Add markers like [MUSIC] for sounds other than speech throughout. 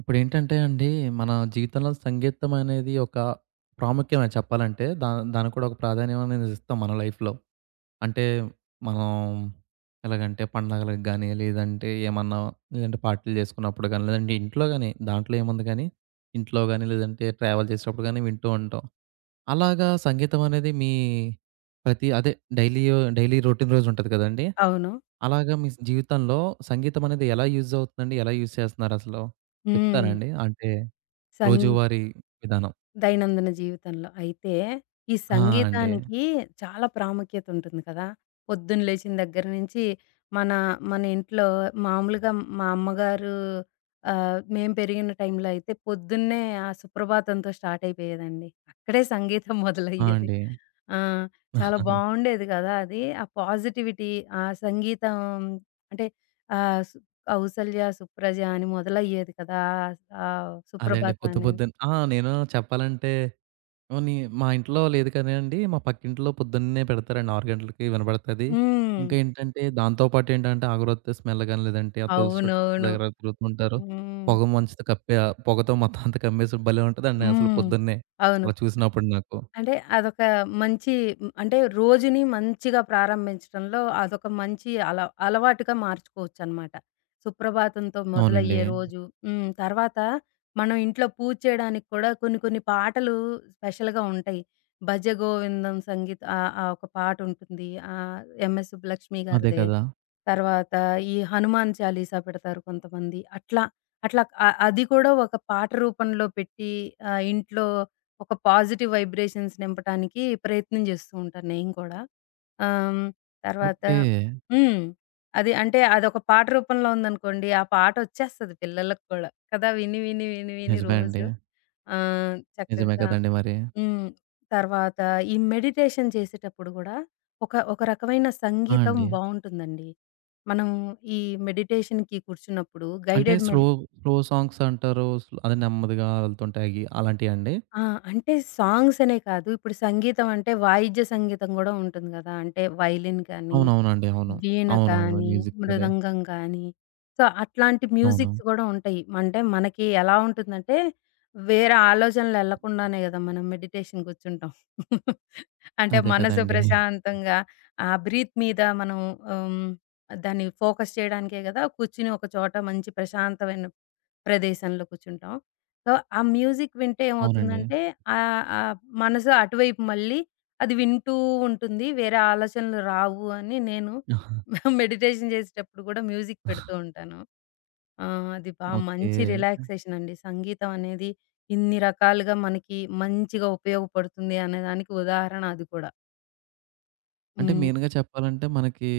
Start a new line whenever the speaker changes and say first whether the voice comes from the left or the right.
right: ఇప్పుడేంటంటే అండి, మన జీవితంలో సంగీతం అనేది ఒక ప్రాముఖ్యమే చెప్పాలంటే. దానికి కూడా ఒక ప్రాధాన్యం అనేది ఇస్తాం మన లైఫ్‌లో. అంటే మనం ఎలాగంటే పండగలకి గానీ, లేదంటే ఏమన్నా లేదంటే పార్టీలు చేసుకున్నప్పుడు గానీ, లేదంటే ఇంట్లో గానీ దాంట్లో ఏముంది కానీ, ఇంట్లో గానీ, లేదంటే ట్రావెల్ చేసేటప్పుడు గానీ వింటూ ఉంటాం. అలాగా సంగీతం అనేది మీ ప్రతి అదే డైలీ డైలీ రొటీన్ రోజు ఉంటది కదండీ!
left: అవును.
right: అలాగా మీ జీవితంలో సంగీతం అనేది ఎలా యూజ్ అవుతుందండి? ఎలా యూజ్ చేస్తున్నారసలు? చెప్తారా
left: హ్మ్.
right: అండి? అంటే
left: సంగీ,
right: రోజువారీ విధానం.
left: దైనందిన జీవితంలో. అయితే ఈ
right: ఆ! అండి.
left: సంగీతానికి చాలా ప్రాముఖ్యత ఉంటుంది కదా! పొద్దున్న లేచిన దగ్గర నుంచి మన మన ఇంట్లో మామూలుగా మా అమ్మగారు మేము పెరిగిన టైంలో అయితే పొద్దున్నే ఆ సుప్రభాతంతో స్టార్ట్ అయిపోయేదండి. అక్కడే సంగీతం
right: ఆ!
left: మొదలయ్యేది.
right: అండి.
left: ఆ! చాలా
right: ఆహా!
left: బావుండేది కదా! అది. ఆ పాజిటివిటీ ఆ సంగీతం అంటే ఆహ్, సు కౌసల్య, సుప్రజ అని మొదలయ్యేది కదా! ఆ ఆ
right: అదే అండి.
left: సుప్రభాతం
right: పొద్దు
left: అనేది.
right: పొద్దున్న ఆ! నేను చెప్పాలంటే పోనీ మా ఇంట్లో లేదు కానీ అండి, మా పక్కింట్లో పొద్దున్నే పెడతారండి 6 గంటలకి వినబడతది.
left: హ్మ్.
right: ఇంకా ఏంటంటే దాంతో పాటు ఏంటంటే అగరొత్తి స్మెల్ గాని, లేదంటే ఆ తులసి చెట్టు
left: అవునవును.
right: దగ్గర తిరుగుతుంటారు.
left: హ్మ్.
right: పొగ మంచుతో కప్పే పొగతో మొత్తం అంతా కమ్మేసి భలే ఉంటదండి అసలు
left: హ్మ్.
right: పొద్దున్నే.
left: అవును.
right: అలా చూసినప్పుడు నాకు.
left: అంటే అదొక మంచి హ్మ్, అంటే రోజుని మంచిగా ప్రారంభించడంలో అదొక మంచి అలవాటుగా మార్చుకోవచ్చనమాట. సుప్రభాతంతో
right: అవునండి.
left: మొదలయ్యే రోజు. హ్మ్. తర్వాత మనం ఇంట్లో పూజ చేయడానికి కూడా కొన్ని కొన్ని పాటలు స్పెషల్‌గా ఉంటాయి. 'భజ గోవిందం సంగీత్' ఆ ఆ ఒక పాటుంటుంది. ఎంఎస్ సుబ్బలక్ష్మి
right: అదే
left: గారిదే.
right: కదా!
left: తర్వాత ఈ హనుమాన్ చాలీసా పెడతారు కొంతమంది. అట్లా అట్లా అ అది కూడా ఒక పాట రూపంలో పెట్టి ఇంట్లో ఒక పాజిటివ్ వైబ్రేషన్స్ నింపటానికి ప్రయత్నం జేస్తూ ఉంటాను నేను కూడా. ఆహ్, తర్వాత
right: ఓకే.
left: హ్మ్. అది అంటే అదొక పాట రూపంలో ఉందనుకోండి, ఆ పాటొచ్చేస్తది పిల్లలకి కూడా. కదా! విని, విని, విని, విని
right: నిజమే అండి.
left: రోజు. ఆ!
right: నిజమే
left: చక్కగా.
right: కదండీ మరి.
left: హ్మ్. తర్వాత ఈ మెడిటేషన్ చేసేటప్పుడు గూడా ఒక రకమైన
right: ఆ!
left: సంగీతం
right: అండి.
left: బావుంటుందండి. మనం ఈ మెడిటేషన్‌కి కూర్చున్నప్పుడు
right: అంటే
left: గైడెడ్
right: స్లో,
left: మెడి
right: స్లో సాంగ్స్ అంటారు. స్ల్ అదే నెమ్మదిగా వెళ్తుంటాయి అలాంటియా అండి?
left: ఆ! అంటే సాంగ్స్ అనే కాదు. ఇప్పుడు సంగీతం అంటే వాయిద్య సంగీతం గూడా ఉంటుంది గదా! అంటే వైలిన్ కానీ,
right: అవునవునండి. అవును.
left: వీణ
right: అవునవును.
left: కానీ,
right: మ్యూజిక్ అదే.
left: మృదంగం కానీ, సో, అట్లాంటి
right: అవును.
left: మ్యూజిక్స్ గూడా ఉంటాయి. అంటే మనకి ఎలా ఉంటుందంటే వేరే ఆలోచనలు ఎళ్ళకుండానే గదా! మనం మెడిటేషన్ కూర్చుంటాం. అంటే
right: అదే
left: మనసు
right: కదండీ.
left: ప్రశాంతంగా ఆ బ్రీత్ మీద మనం ఆహ్, దాన్ని ఫోకస్ చేయడానికే గదా! కూర్చుని ఒక చోట మంచి ప్రశాంతమైన ప్రదేశంలో కూర్చుంటాం. సో, ఆ మ్యూజిక్ వింటే
right: అవునండి.
left: ఏమవుతుందంటే ఆహ్, ఆహ్, మనసు అటువైపు మళ్ళీ అది వింటూ ఉంటుంది. వేరే ఆలోచనలు రావు అని నేను [LAUGHS] మెడిటేషన్ చేసేటప్పుడు గూడా మ్యూజిక్ పెడుతూ
right: [LAUGHS]
left: ఉంటాను. ఆ! అది బా
right: ఓకే.
left: మంచి రిలాక్సేషన్ అండి. సంగీతం అనేది ఇన్ని రకాలుగా మనకి మంచిగా ఉపయోగపడుతుంది అనేదానికి ఉదాహరణ అది కూడా.
right: అంటే
left: హ్మ్.
right: మెయిన్‌గా చెప్పాలంటే మనకి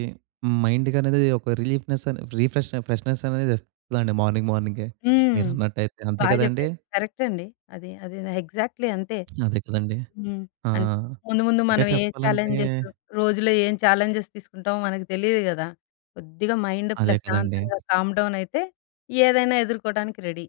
right: మైండ్‌కనేది ఒక రిలీఫ్‌నెస్ అనే రిఫ్రెష్ ఫ్రెష్‌నెస్ అనేది ఇస్తదండి మార్నింగ్ మార్నింగే.
left: హ్మ్.
right: మీరన్నట్టయితే. అంతే
left: బా
right: కదండీ!
left: జెప్పారు. కరెక్ట్ అండి. అది. అది ఎగ్జాక్ట్‌లీ అంతే.
right: అదే కదండీ!
left: హ్మ్.
right: ఆ!
left: అన్ ముందు ముందు
right: ఇంకా
left: మనం ఏ
right: చెప్పాలంటే
left: ఛాలెంజెస్ రోజులో ఏం ఛాలెంజెస్ తీసుకుంటామో మనకు తెలీదు గదా! కొద్దిగా మైండ్
right: అదే కదండీ!
left: ప్రశాంతంగా కామ్ డౌన్ అయితే ఏదైనా ఎదుర్కోవడానికి రెడీ.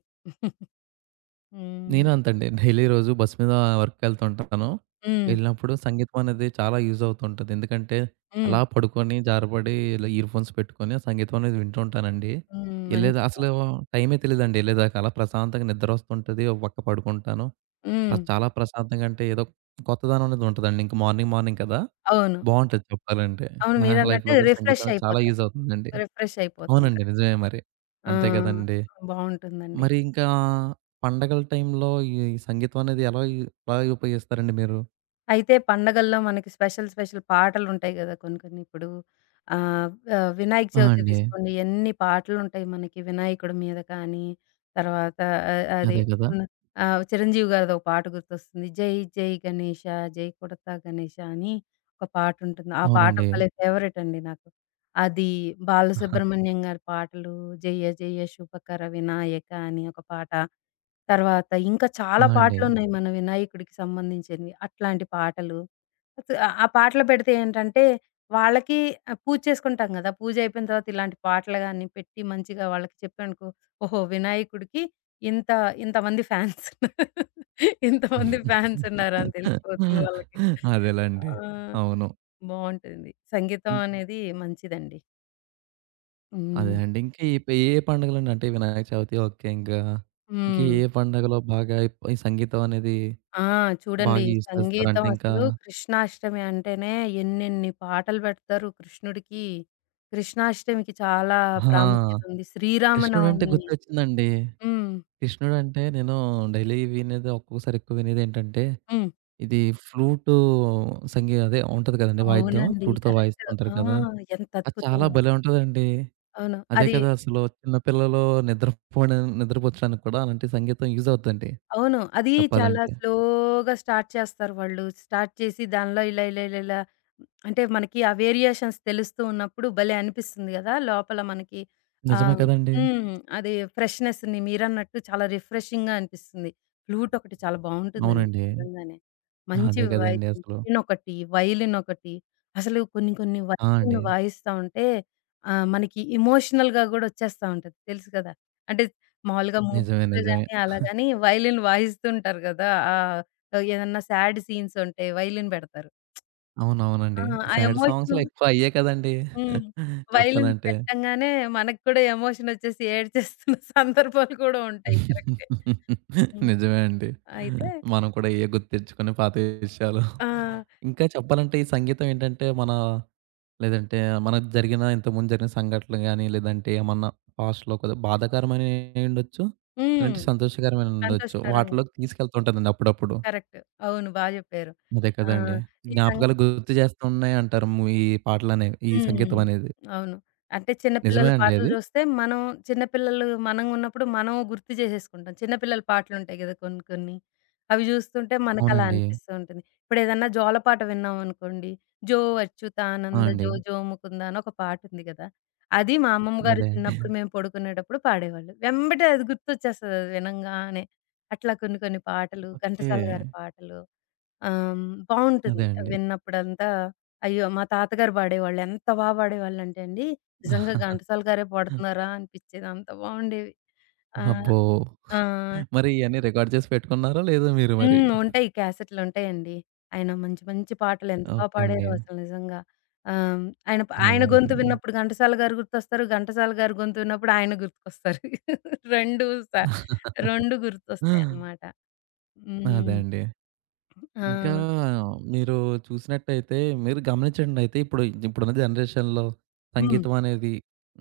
left: హ్మ్.
right: నేను అంతండి. డైలీ రోజు బస్ మీద వర్క్‌కెళ్తుంటాను.
left: హ్మ్.
right: వెళ్ళినప్పుడు సంగీతం అనేది చాలా యూజ్ అవుతుంటది. ఎందుకంటే,
left: హ్మ్.
right: అలా పడుకొని, జారపడి ఇలా ఇయర్ ఫోన్స్ పెట్టుకొని ఆ సంగీతం అనేది వింటూ ఉంటానండి.
left: హ్మ్.
right: ఎళ్ళేదా
left: మంచి
right: అసలు
left: అలవాటు.
right: టైమే తెలీదండి ఎళ్ళేదాకా. అలా ప్రశాంతంగా నిద్రొస్తుంటది. ఒక పక్క పడుకుంటాను.
left: హ్మ్.
right: చాలా ప్రశాంతంగా అంటే ఏదో కొత్తదనం అనేది ఉంటదండి. ఇంక మార్నింగ్, మార్నింగ్ కదా!
left: అవును.
right: బావుంటది చెప్పాలంటే.
left: అవును.
right: నా
left: మీరన్నట్టు
right: లైఫ్‌లో కూడా సంగీతం
left: రిఫ్రెష్
right: అనేది చాలా
left: అయిపోతాం.
right: యూజ్ అవుతుందండి.
left: రిఫ్రెష్ అయిపోతాం.
right: అవునండి. నిజమే మరి.
left: ఆ!
right: అంతే కదండీ!
left: బావుంటుందండి.
right: మరి ఇంకా పండగల టైంలో ఈ సంగీతం అనేది ఎలా ఎలా ఉపయోగిస్తారండి మీరు?
left: అయితే పండగల్లో మనకి స్పెషల్, స్పెషల్ పాటలుంటాయి గదా! కొన్ని కొన్ని ఇప్పుడు ఆహ్, ఆహ్, వినాయక
right: ఆ!
left: చవితి
right: అండి.
left: తీసుకోండి ఎన్ని పాటలుంటాయి మనకి వినాయకుడి మీద కానీ, తర్వాత అది
right: అదే కదా!
left: హ్మ్. చిరంజీవి గారిదో ఒక పాట గుర్తొస్తుంది. 'జై జై గణేష జై కొడతా గణేష' అని ఒక పాటుంటుంది. ఆ పాట
right: అవునండి.
left: భలే ఫేవరెట్ అండి నాకు. అది, బాలసుబ్రహ్మణ్యం గారి పాటలు 'జయ జయ శుభకర వినాయక' అని ఒక పాట. తర్వాత ఇంకా చాలా
right: ఆ!
left: ఓకే.
right: అండి.
left: పాటలున్నాయి మన వినాయకుడికి సంబంధించినవి. అట్లాంటి పాటలు. అస- ఆ ఆ పాటలు పెడితే ఏంటంటే, వాళ్ళకి పూజ చేసుకుంటాం గదా! పూజయిపోయిన తర్వాత ఇలాంటి పాటలు గాని పెట్టి మంచిగా వాళ్ళకి చెప్పానుకో, ఓహో! వినాయకుడికి ఇంత ఇంతమంది ఫ్యాన్స్ [LAUGHS] ఇంతమంది ఫ్యాన్స్ ఉన్నారని తెలిసిపోతుంది వాళ్ళకి.
right: అదేలెండి.
left: ఆ!
right: అవును.
left: బావుంటుంది. సంగీతం
right: ఇం
left: అనేది మంచిదండి.
right: అదే
left: హ్మ్.
right: అండి. ఇంకా ఏ పే ఏ పండుగలండి? అంటే వినాయక చవితి ఓకే. ఇంకా ఇంకా
left: హ్మ్.
right: ఏ పండుగలో బాగా ఈ సంగీతం అనేది
left: ఆ! చూడండి,
right: బాగా యూజ్ చేస్తారు?
left: సంగీతం
right: అంటే ఇంకా
left: అసలు కృష్ణాష్టమి అంటేనే ఎన్నెన్ని పాటలు పెడతారు కృష్ణుడికి. కృష్ణాష్టమికి చాలా
right: ఆ!
left: ప్రాముఖ్యత ఉంది.
right: కృష్ణుడంటే
left: శ్రీరామనవమి.
right: గుర్తొచ్చిందండి.
left: హ్మ్.
right: కృష్ణుడంటే నేను డైలీ వినేది ఒక్కొక్కసారి ఎక్కువ వినేదేంటంటే
left: హ్మ్.
right: ఇది ఫ్లూటు సంగీ అదే ఉంటది కదండీ వాయిద్యం.
left: అవునండి.
right: ఫ్లూట్‌తో
left: కరెక్ట్.
right: వాయిస్తుంటారు
left: ఆ!
right: కదా!
left: ఎంత
right: అది చాలా
left: అద్భుతంగా.
right: భలే ఉంటదండి.
left: అవును.
right: అదే
left: అది.
right: కదా! అసలు చిన్న పిల్లలు నిద్రపోని నిద్రపుచ్చడానికి కూడా అలాంటి సంగీతం యూజ్ అవుద్దండి
left: అవును. అది చాలా
right: చెప్పాలంటే.
left: స్లోగా స్టార్ట్ చేస్తారు వాళ్ళు. స్టార్ట్ చేసి దానిలో ఇలా ఇలా ఇలా ఇలా అంటే మనకి ఆ వేరియేషన్స్ తెలుస్తూ ఉన్నప్పుడు భలే అనిపిస్తుంది గదా! లోపల మనకి
right: నిజమే
left: ఆహ్,
right: కదండీ!
left: హ్మ్. అది ఫ్రెష్‌నెస్‌ని మీరన్నట్టు చాలా రిఫ్రెషింగ్‌గా అనిపిస్తుంది. ఫ్లూట్ ఒకటి చాలా బావుంటుందండి
right: అవునండి.
left: నిజంగానే. మంచి
right: అదే
left: వాయిస్.
right: కదండీ అసలు.
left: పియానొకటి, వయలినొకటి అసలు కొన్ని కొన్ని
right: ఆ!
left: వయలిన్
right: అండి.
left: వాయిస్తా ఉంటే మనకి ఎమోషనల్‌గా గూడా ఒచ్చేస్తా ఉంటది తెలుసు గదా! అంటే మామూలుగా
right: నిజమే.
left: మూవీస్‌లో
right: నిజమే.
left: గాని అలా గాని వయలిన్ వాయిస్తుంటారు గదా! ఏదన్నా సాడ్ సీన్స్ ఉంటే వయలిన్ బెడతారు. ఆ!
right: అవునవునండి.
left: ఆ
right: సాడ్ సాంగ్స్‌లో ఎక్కువ అయ్యే కదండీ!
left: హ్మ్. వైలిన్
right: చెప్పాలంటే.
left: పెట్టంగానే మనకు కూడా ఎమోషనొచ్చేసి ఏడ్చేస్తున్న [LAUGHS] సందర్భాలు కూడా ఉంటాయి. కరెక్టే. హ్మ్.
right: నిజమే అండి.
left: అయితే.
right: మనం కూడా ఏయో గుర్తు తెచ్చుకొని పాత విషయాలు.
left: ఆ!
right: ఇంకా చెప్పాలంటే ఈ సంగీతం ఏంటంటే మన లేదంటే మనకు జరిగిన ఇంతకుముందు జరిగిన సంఘటనలు గాని, లేదంటే ఏమన్నా పాస్ట్‌లో కొద్దిగా బాధాకరమైనయి ఉండొచ్చు.
left: హ్మ్.
right: లేదంటే సంతోషకరమైనవి ఉండొచ్చు.
left: సంతోషకరంగా.
right: వాటిలోకి తీసుకెళ్తూ ఉంటదండి అప్పుడప్పుడు.
left: కరెక్ట్. అవును. బా జెప్పారు.
right: అదే
left: ఆ!
right: కదండీ!
left: ఈ సం
right: జ్ఞాపకాలు గుర్తు చేస్తున్నాయి అంటారు ము ఈ పాటలనేవి. ఈ
left: హ్మ్.
right: సంగీతం అనేది.
left: అవును. అంటే చిన్న పిల్లల
right: నిజమే అండి
left: పాటలు
right: అది?
left: చూస్తే మనం చిన్న పిల్లలు మనం ఉన్నప్పుడు మనం గుర్తు చేసేసుకుంటాం. చిన్న పిల్లల పాటలుంటాయి కదా కొన్ని కొన్ని. అవి చూస్తుంటే మనకలా
right: అవునండి.
left: అనిపిస్తూ ఉంటుంది. ఇప్పుడేదన్నా జోలపాట విన్నామనుకోండి. 'జో
right: ఆ!
left: అచ్యుతానంద
right: అండి.
left: జో జో ముకుంద' అని ఒక పాటుంది కదా! అది మా అమ్మమ్మ గారు
right: అదే అండి.
left: చిన్నప్పుడు మేము పడుకునేటప్పుడు పాడేవాళ్ళు. వెంబటే అది గుర్తొచ్చేస్తది అది వినంగానే. అట్లా కొన్ని కొన్ని పాటలు
right: ఓకే.
left: ఘంటసాల గారి పాటలు. ఆహ్, బావుంటుంది.
right: అదే అండి.
left: విన్నప్పుడంతా అయ్యో! మా తాతగారు పాడేవాళ్ళు. ఎంత బా పాడేవాళ్ళంటే అండి, నిజంగా
right: [LAUGHS]
left: ఘంటసాల గారే పాడుతున్నారా అనిపిచ్చేది. అంత బావుండేవి. ఓహ్!
right: అబ్బో!
left: ఆ!
right: మరి ఇయన్నీ రికార్డ్ చేసి పెట్టుకున్నారా లేదా మీరు మరి?
left: హ్మ్. ఉంటాయి. క్యాసెట్‌లుంటాయండి. ఆయన మంచి మంచి పాటలు ఎంత బా
right: ఓకే
left: పాడారో
right: అండి.
left: అసలు నిజంగా. ఆహ్, ఆయన ఆయన
right: అదే
left: గొంతు
right: కదండీ.
left: విన్నప్పుడు ఘంటసాల గారు గుర్తొస్తారు. ఘంటసాల గారి గొంతు విన్నప్పుడు ఆయన గుర్తుకొస్తారు. [LAUGHS] 2 స 2 గుర్తొస్తాయన్నమాట.
right: అదే
left: హ్మ్.
right: అండి.
left: ఆ!
right: ఇంకా మీరు చూసినట్టయితే మీరు గమనించండి అయితే ఇప్పుడు ఇప్పుడున్న జనరేషన్‌లో
left: హ్మ్.
right: సంగీతం అనేది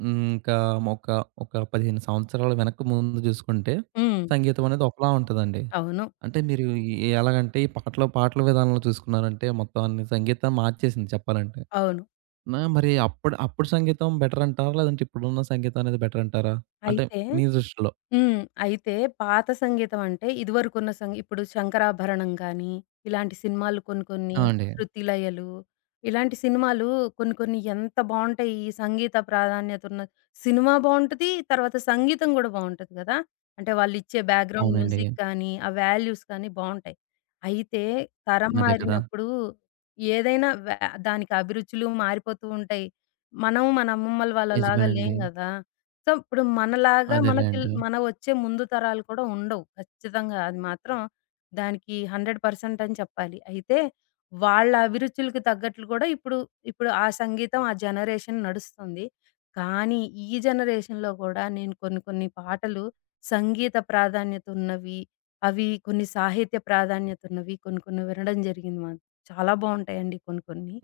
right: ఇంకా ఒక ఒక 15 సంవత్సరాల వెనక్కు ముందు చూసుకుంటే
left: హ్మ్.
right: సంగీతం అనేది ఒకలా ఉంటదండి.
left: అవును.
right: అంటే మీరు ఎలాగంటే ఈ పాటలు, పాటల విధానంలో చూసుకున్నారంటే మొత్తం అన్ని సంగీతాన్ని మార్చేసింది చెప్పాలంటే.
left: అవును.
right: నా మరి అప్పుడు సంగీతం బెటరంటారా? లేదంటే ఇప్పుడున్న సంగీతం అనేది బెటరంటారా? అంటే
left: అయితే.
right: మీ దృష్టిలో.
left: హ్మ్. అయితే పాత సంగీతం అంటే ఇదివరకున్న సంగీ ఇప్పుడు 'శంకరాభరణం' గానీ, ఇలాంటి సినిమాలు కొన్ని కొన్ని,
right: ఆ! అండి.
left: 'శృతిలయలు' ఇలాంటి సినిమాలు కొన్ని కొన్ని ఎంత బావుంటాయి. ఈ సంగీత ప్రాధాన్యతున్న సినిమా బావుంటది. తర్వాత సంగీతం గూడా బావుంటది గదా! అంటే వాళ్ళిచ్చే బ్యాక్‌గ్రౌండ్
right: అవునండి.
left: మ్యూజిక్ కానీ, ఆ వాల్యూస్ కానీ బావుంటాయి. అయితే తరం
right: అదే కదా!
left: మారినప్పుడు ఏదైనా దానికి అభిరుచులు మారిపోతూ ఉంటాయి. మనం మన అమ్మమ్మల వాళ్ళలాగా
right: నిజమే
left: లేం
right: అండి.
left: గదా! సో, ఇప్పుడు మనలాగా హ్మ్.
right: అదేలేండి.
left: మన వచ్చే ముందు తరాలు కూడా ఉండవు. ఖచ్చితంగా అది మాత్రం దానికి 100% అని చెప్పాలి. అయితే వాళ్ళ అభిరుచులకు తగ్గట్లు కూడా ఇప్పుడు ఆ సంగీతం ఆ జనరేషన్ నడుస్తుంది. కానీ ఈ జనరేషన్‌లో కూడా నేను కొన్ని కొన్ని పాటలు సంగీత ప్రాధాన్యత ఉన్నవి, అవి కొన్ని సాహిత్య ప్రాధాన్యత ఉన్నవి కొన్ని కొన్ని వినడం జరిగింది మాకు. చాలా బావుంటాయండి కొన్ని కొన్ని.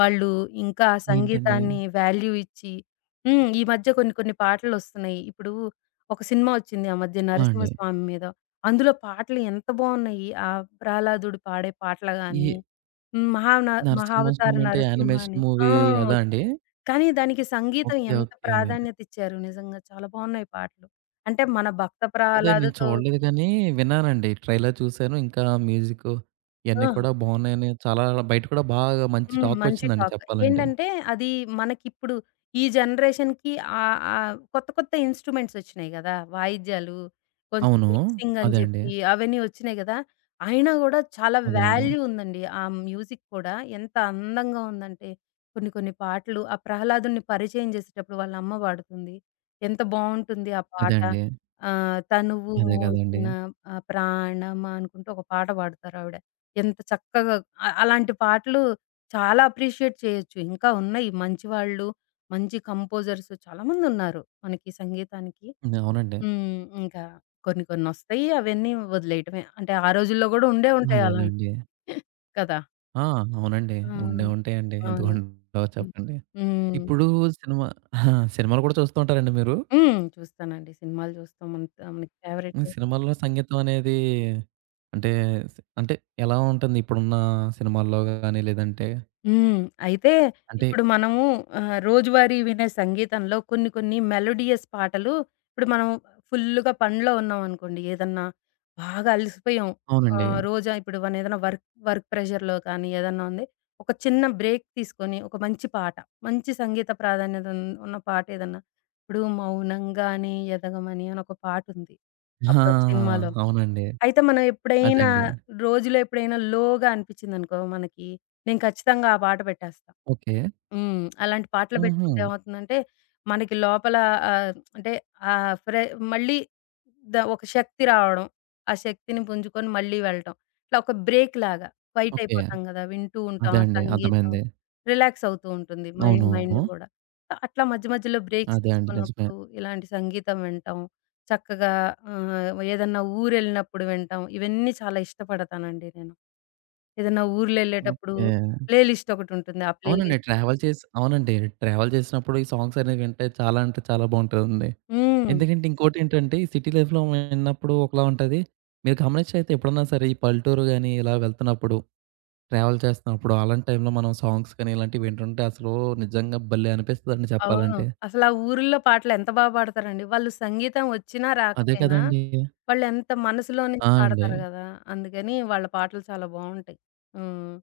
left: వాళ్ళు ఇంకా హ్మ్.
right: ఏంటండి?
left: సంగీతాన్ని వాల్యూ ఇచ్చి హ్మ్. ఈ మధ్య కొన్ని కొన్ని పాటలొస్తున్నాయి. ఇప్పుడు ఒక సినిమా ఒచ్చింది ఆ మధ్య
right: ఆ! అండి.
left: 'నరసింహస్వామి' మీద. అందులో పాటలు ఎంత బావున్నాయి. ఆ ప్రహ్లాదుడు పాడే పాటలు
right: ఈ
left: గాని, హ్మ్. మహాన 'మహావతార
right: 'నరసింహస్వామి' అంటే
left: నరసింహ'
right: యానిమేషన్
left: అని. ఆ!
right: మూవీ అదా అండి?
left: ఒచ్చింది. కానీ దానికి సంగీతం
right: ఓకే.
left: ఎంత
right: ఓకే.
left: ప్రాధాన్యత ఇచ్చారు నిజంగా. చాలా బావున్నాయి పాటలు. అంటే మన భక్త
right: అదే నేను
left: ప్రహ్లాద్‌తో.
right: చూడలేదు కానీ విన్నానండి. ట్రైలర్ చూసాను. ఇంకా మ్యూజిక్కు
left: ఆ!
right: ఇయన్నీ కూడా బావున్నాయని చాలా బయట కూడా బాగా మంచి
left: హ్మ్. మంచి
right: టాకొచ్చిందండి
left: టాక్.
right: చెప్పాలంటే.
left: ఏంటంటే అది మనకిప్పుడు ఈ జనరేషన్‌కి ఆహ్, ఆహ్, కొత్త కొత్త ఇన్‌స్ట్రుమెంట్స్ ఒచ్చినాయి గదా! వాయిద్యాలు, కొంచెం
right: అవును.
left: మిక్సింగ్ అని
right: అదే అండి.
left: జెప్పి అవన్నీ ఒచ్చినాయి గదా! అయినా గూడా చాలా
right: అదే అండి.
left: వాల్యూ ఉందండి. ఆ మ్యూజిక్ కూడా ఎంత అందంగా ఉందంటే కొన్ని కొన్ని పాటలు ఆ 'ప్రహ్లాదుడిని' పరిచయం చేసేటప్పుడు వాళ్ళ అమ్మ పాడుతుంది. ఎంత బావుంటుంది ఆ
right: అదే
left: పాట.
right: అండి.
left: 'తనువు
right: అదే కదండీ!
left: మోసిన ప్రాణమా' అనుకుంటూ ఒక పాట పాడుతారావిడ. ఎంత చక్కగా అలాంటి పాటలు చాలా అప్రిషియేట్ చేయొచ్చు. ఇంకా ఉన్నాయి మంచి వాళ్ళు, మంచి కంపోజర్స్ చాలామందున్నారు మనకి సంగీతానికి.
right: హ్మ్. అవునండి.
left: హ్మ్. ఇంకా కొన్ని కొన్నొస్తాయి అవన్నీ వదిలేయటమే. అంటే ఆ రోజుల్లో గూడా ఉండే ఉంటాయి అలాంటివి.
right: అదేలెండి.
left: కదా!
right: ఆ! అవునండి.
left: ఆ!
right: ఉండే ఉంటాయండి. ఎందుకు
left: అవును.
right: ఉండవు
left: హ్మ్.
right: చెప్పండి.
left: హ్మ్.
right: ఇప్పుడు సినిమా ఆ! సినిమాలు కూడా చూస్తూ ఉంటారండి మీరు?
left: హ్మ్. చూస్తానండి. సినిమాలు చూస్తాం. అంత మనకి ఫేవరెట్.
right: హ్మ్. సినిమాల్లో సంగీతం అనేది అంటే స్ అంటే ఎలా ఉంటుంది? ఇప్పుడున్న సినిమాల్లో గాని లేదంటే
left: హ్మ్. అయితే
right: అంటే
left: ఇప్పుడు మనము రోజువారీ వినే సంగీతంలో కొన్ని కొన్ని మెలోడియస్ పాటలు ఇప్పుడు మనం ఫుల్లుగా పనిలో ఉన్నామనుకోండి ఏదన్నా బాగా అలసిపోయాం.
right: అవునండి.
left: ఆహ్, రోజా ఇప్పుడు మన ఏదైనా వర్క్ వర్క్ ప్రెషర్‌లో కానీ ఏదన్నా ఉంది. ఒక చిన్న బ్రేక్ తీసుకొని ఒక మంచి పాట, మంచి సంగీత ప్రాధాన్యత ఉన్న పాట ఏదన్నా, ఇప్పుడు 'మౌనంగానే ఎదగమని' అని ఒక పాటుంది.
right: ఆ!
left: అప్పుడొక సినిమాలో.
right: అవునండి.
left: అయితే మనం
right: అదే
left: ఎప్పుడైనా
right: అండి.
left: రోజులో ఎప్పుడైనా లోగా అనిపిచ్చిందనుకో మనకి, నేను ఖచ్చితంగా ఆ పాట పెట్టేస్తా.
right: ఓకే.
left: హ్మ్. అలాంటి పాటలు
right: హుహు.
left: పెట్టుకుంటే ఏమవుతుందంటే, మనకి లోపల ఆహ్, అంటే ఆహ్, ఫ్రె మళ్ళీ ద ఒక శక్తి రావడం. ఆ శక్తిని పుంజుకొని మళ్ళీ వెళ్ళటం. ఇట్లా ఒక బ్రేక్ లాగా క్వైట్
right: ఓకే.
left: అయిపోతాం గదా! వింటూ ఉంటాం
right: అదే
left: ఆ
right: అండి.
left: సంగీతం.
right: అర్థమైంది.
left: రిలాక్స్ అవుతూ ఉంటుంది మైండ్
right: అవును.
left: మైండ్ గూడా. అట్లా మధ్య మధ్యలో బ్రేక్స్
right: అదే అండి. నిజమే.
left: తీసుకున్నప్పుడు ఇలాంటి సంగీతం వినటం చక్కగా. ఏదన్నా ఊరెళ్ళినప్పుడు వింటాం. ఇవన్నీ చాలా ఇష్టపడతానండి నేను. ఏదన్నా ఊర్లెళ్ళేటప్పుడు
right: ఓకే.
left: ప్లే లిస్ట్ ఒకటుంటుంది. ఆ ప్లే
right: అవునండి.
left: లిస్ట్.
right: ట్రావెల్ చేసి అవునండి. ట్రావెల్ చేసినప్పుడు ఈ సాంగ్స్ అనేవి వింటే చాలా అంటే చాలా బావుంటదండి.
left: హ్మ్.
right: ఎందుకంటే ఇంకోటేంటంటే ఈ సిటీ లైఫ్‌లో విన్నప్పుడు ఒకలా ఉంటది. మీరు గమనించైతే ఎప్పుడన్నా సరే ఈ పల్లెటూరు గాని ఇలా వెళ్తున్నప్పుడు, ట్రావెల్ చేస్తున్నప్పుడు అలాంటి టైంలో మనం సాంగ్స్ కానీ ఇలాంటివి వింటుంటే అసలు నిజంగా భలే అనిపిస్తదండి
left: అవును.
right: చెప్పాలంటే.
left: అసలా ఊరుల్లో పాటలు ఎంత బా పాడతారండి. వాళ్ళు సంగీతం వచ్చినా
right: అదే
left: రాకపోయినా,
right: కదండీ!
left: వాళ్ళెంత మనసులో నుంచి
right: ఆ! అండి.
left: పాడతారు గదా! అందుకని వాళ్ళ పాటలు చాలా బావుంటాయి. హ్మ్.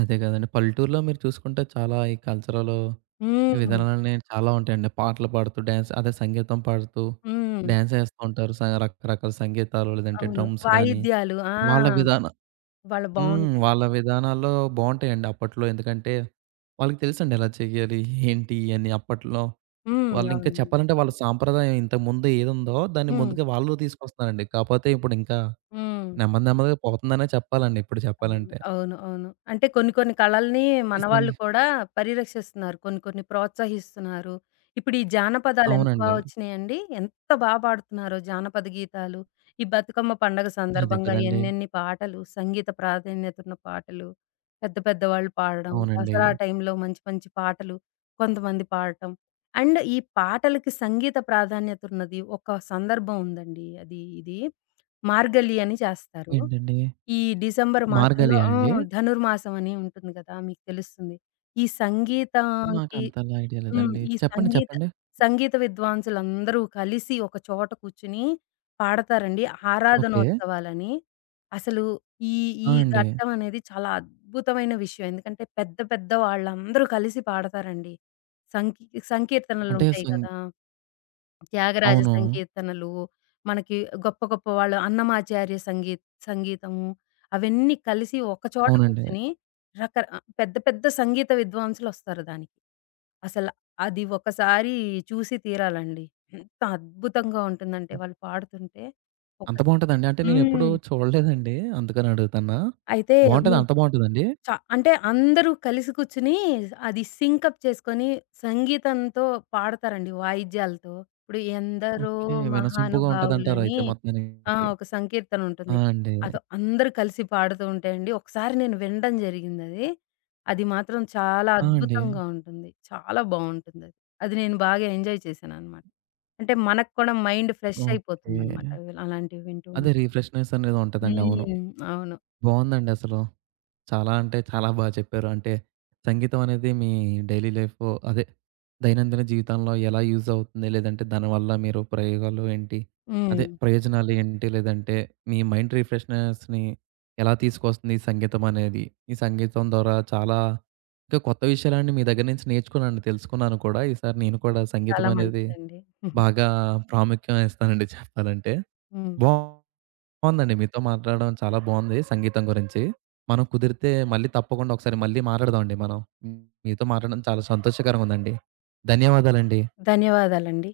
right: అదే కదండీ. పల్లెటూరులో మీరు చూసుకుంటే చాలా ఈ కల్చరల్
left: హ్మ్.
right: విధానాలనే చాలా ఉంటాయండి. పాటలు పాడుతూ డాన్స్ అదే సంగీతం పాడుతూ
left: హ్మ్.
right: డాన్స్ ఏస్తూ ఉంటారు. స రకరకాల సంగీతాలు లేదంటే
left: అవును.
right: డ్రమ్స్ గానీ,
left: వాయిద్యాలు. ఆ!
right: వాళ్ళ విధానం
left: వాళ్ళు
right: హ్మ్.
left: బావుంటాయి.
right: వాళ్ళ విధానాల్లో బావుంటాయండి అప్పట్లో. ఎందుకంటే వాళ్ళకి తెలుసండి ఎలా చేయాలి, ఏంటి అని అప్పట్లో.
left: హ్మ్.
right: వాళ్ళింకా
left: అవును.
right: చెప్పాలంటే వాళ్ళ సాంప్రదాయం ఇంతకుముందు ఏదుందో దాన్ని
left: హ్మ్.
right: ముందుగా వాళ్ళు తీసుకొస్తున్నారండి. కాపోతే ఇప్పుడింకా
left: హ్మ్.
right: నెమ్మదిగా పోతుందనే చెప్పాలండి ఇప్పుడు
left: అవును.
right: చెప్పాలంటే.
left: అవును. అవును. అంటే కొన్ని కొన్ని కళల్ని
right: ఈ
left: మనవాళ్ళు
right: సంగీ
left: కూడా పరిరక్షిస్తున్నారు. కొన్ని కొన్ని ప్రోత్సహిస్తున్నారు. ఇప్పుడు ఈ జానపదాలు ఎంత బా
right: అవునండి.
left: వచ్చినాయండి. ఎంత బా పాడుతున్నారో జానపద గీతాలు. ఈ బతుకమ్మ పండగ
right: అదే
left: సందర్భంగా
right: కదండీ!
left: ఎన్నెన్ని పాటలు, సంగీత ప్రాధాన్యత ఉన్న పాటలు, పెద్ద పెద్ద వాళ్ళు పాడడం,
right: అవునండి.
left: దసరా టైంలో మంచి మంచి పాటలు కొంతమంది పాడటం. అండ్ ఈ పాటలకి సంగీత ప్రాధాన్యత ఉన్నది ఒక సందర్భం ఉందండి. అది ఇది మార్గలి అని చేస్తారు.
right: ఏంటండి?
left: ఈ డిసెంబర్ మాసంలో.
right: 'మార్గలియా'
left: ఆ!
right: అండి?
left: ధనుర్మాసం అని ఉంటుంది గదా! మీకు తెలుస్తుంది. ఈ సంగీతానికి
right: నాకంతలా ఐడియా
left: హ్మ్.
right: లేదండి.
left: ఈ
right: చెప్పండి.
left: సంగీత
right: చెప్పండి.
left: సంగీత విద్వాంసులందరూ కలిసి ఒక చోట కూర్చొని పాడతారండి.
right: ఓకే.
left: ఆరాధనోత్సవాలని. అసలు ఈ ఈ
right: ఆ! అండి.
left: ఘట్టం అనేది చాలా అద్భుతమైన విషయం. ఎందుకంటే పెద్ద పెద్ద వాళ్ళందరూ కలిసి పాడతారండి. సంకీ
right: అంటే
left: సంకీర్తనలుంటాయి
right: సింగ్
left: కదా! త్యాగరాజ
right: అవును.
left: సంకీర్తనలు, మనకి గొప్ప గొప్ప వాళ్ళు అన్నమాచార్య సంగీతము అవన్నీ కలిసి ఒక చోట
right: అవునండి.
left: కూర్చొని పెద్ద పెద్ద సంగీత విద్వాంసులొస్తారు దానికి. అసల అది ఒకసారి చూసి తీరాలండి. ఎంత అద్భుతంగా ఉంటుందంటే వాళ్ళు పాడుతుంటే ఒక
right: అంత బావుంటదండి? అంటే నేనెప్పుడూ
left: హ్మ్.
right: చూడలేదండి. అందుకని అడుగుతన్నా.
left: అయితే మీ
right: బావుంటదా? అంత బావుంటదండి?
left: చ అంటే అందరూ కలిసి కూర్చొని అది సింకప్ చేసుకొని సంగీతంతో పాడతారండి వాయిద్యాలతో. ఇప్పుడు ఎందరో
right: ఓకే. వినసొంపుగా ఉంటదంటారు
left: మహానుభావులని.
right: అయితే
left: ఆ!
right: మొత్తానికి.
left: ఒక సంకీర్తన
right: ఆ!
left: ఉంటుంది.
right: అండి.
left: అదో అందరూ కలిసి పాడుతూ ఉంటాయండి. ఒకసారి నేను వినడం జరిగిందది. అది అది మాత్రం చాలా
right: ఆ! అండి.
left: అద్భుతంగా ఉంటుంది. చాలా బావుంటుందది. అది అది నేను బాగా ఎంజాయ్ చేశాననమాట. అంటే మనకు కూడా మైండ్ ఫ్రెష్
right: ఓకే.
left: అయిపోతుందనమాట. అవి అలాంటివి వింటూ.
right: అదే రిఫ్రెష్‌నెస్ అనేది ఉంటదండి. అవును.
left: హ్మ్. అవును.
right: బావుందండి అసలు. చాలా అంటే చాలా బాగా చెప్పారు. అంటే సంగీతం అనేది మీ డైలీ లైఫ్ అదే దైనందిన జీవితంలో ఎలా యూజ్ అవుతుంది? లేదంటే దానివల్ల మీరు ప్రయోగాలు ఏంటి?
left: హ్మ్.
right: అదే ప్రయోజనాలు ఏంటి? లేదంటే మీ మైండ్ రిఫ్రెష్‌నెస్‌ని ఎలా తీసుకొస్తుంది ఈ సంగీతం అనేది? ఈ సంగీతం ద్వారా చాలా ఇంకా కొత్త విషయాలన్నీ మీ దగ్గర నుంచి నేర్చుకున్నాను, తెలుసుకున్నాను కూడా. ఈసారి నేను కూడా సంగీతం
left: చాలా
right: అనేది
left: మంచిదండి. [LAUGHS]
right: బాగా ప్రాముఖ్యం ఇస్తానండి చెప్పాలంటే.
left: హ్మ్.
right: బావుం బావుందండి. మీతో మాట్లాడడం చాలా బావుంది సంగీతం గురించి. మనం కుదిరితే మళ్ళీ తప్పకుండా ఒకసారి మళ్ళీ మాట్లాడదామండి మనం. మీతో మాట్లాడడం చాలా సంతోషకరంగా ఉందండి. ధన్యవాదాలండి.
left: ధన్యవాదాలండి.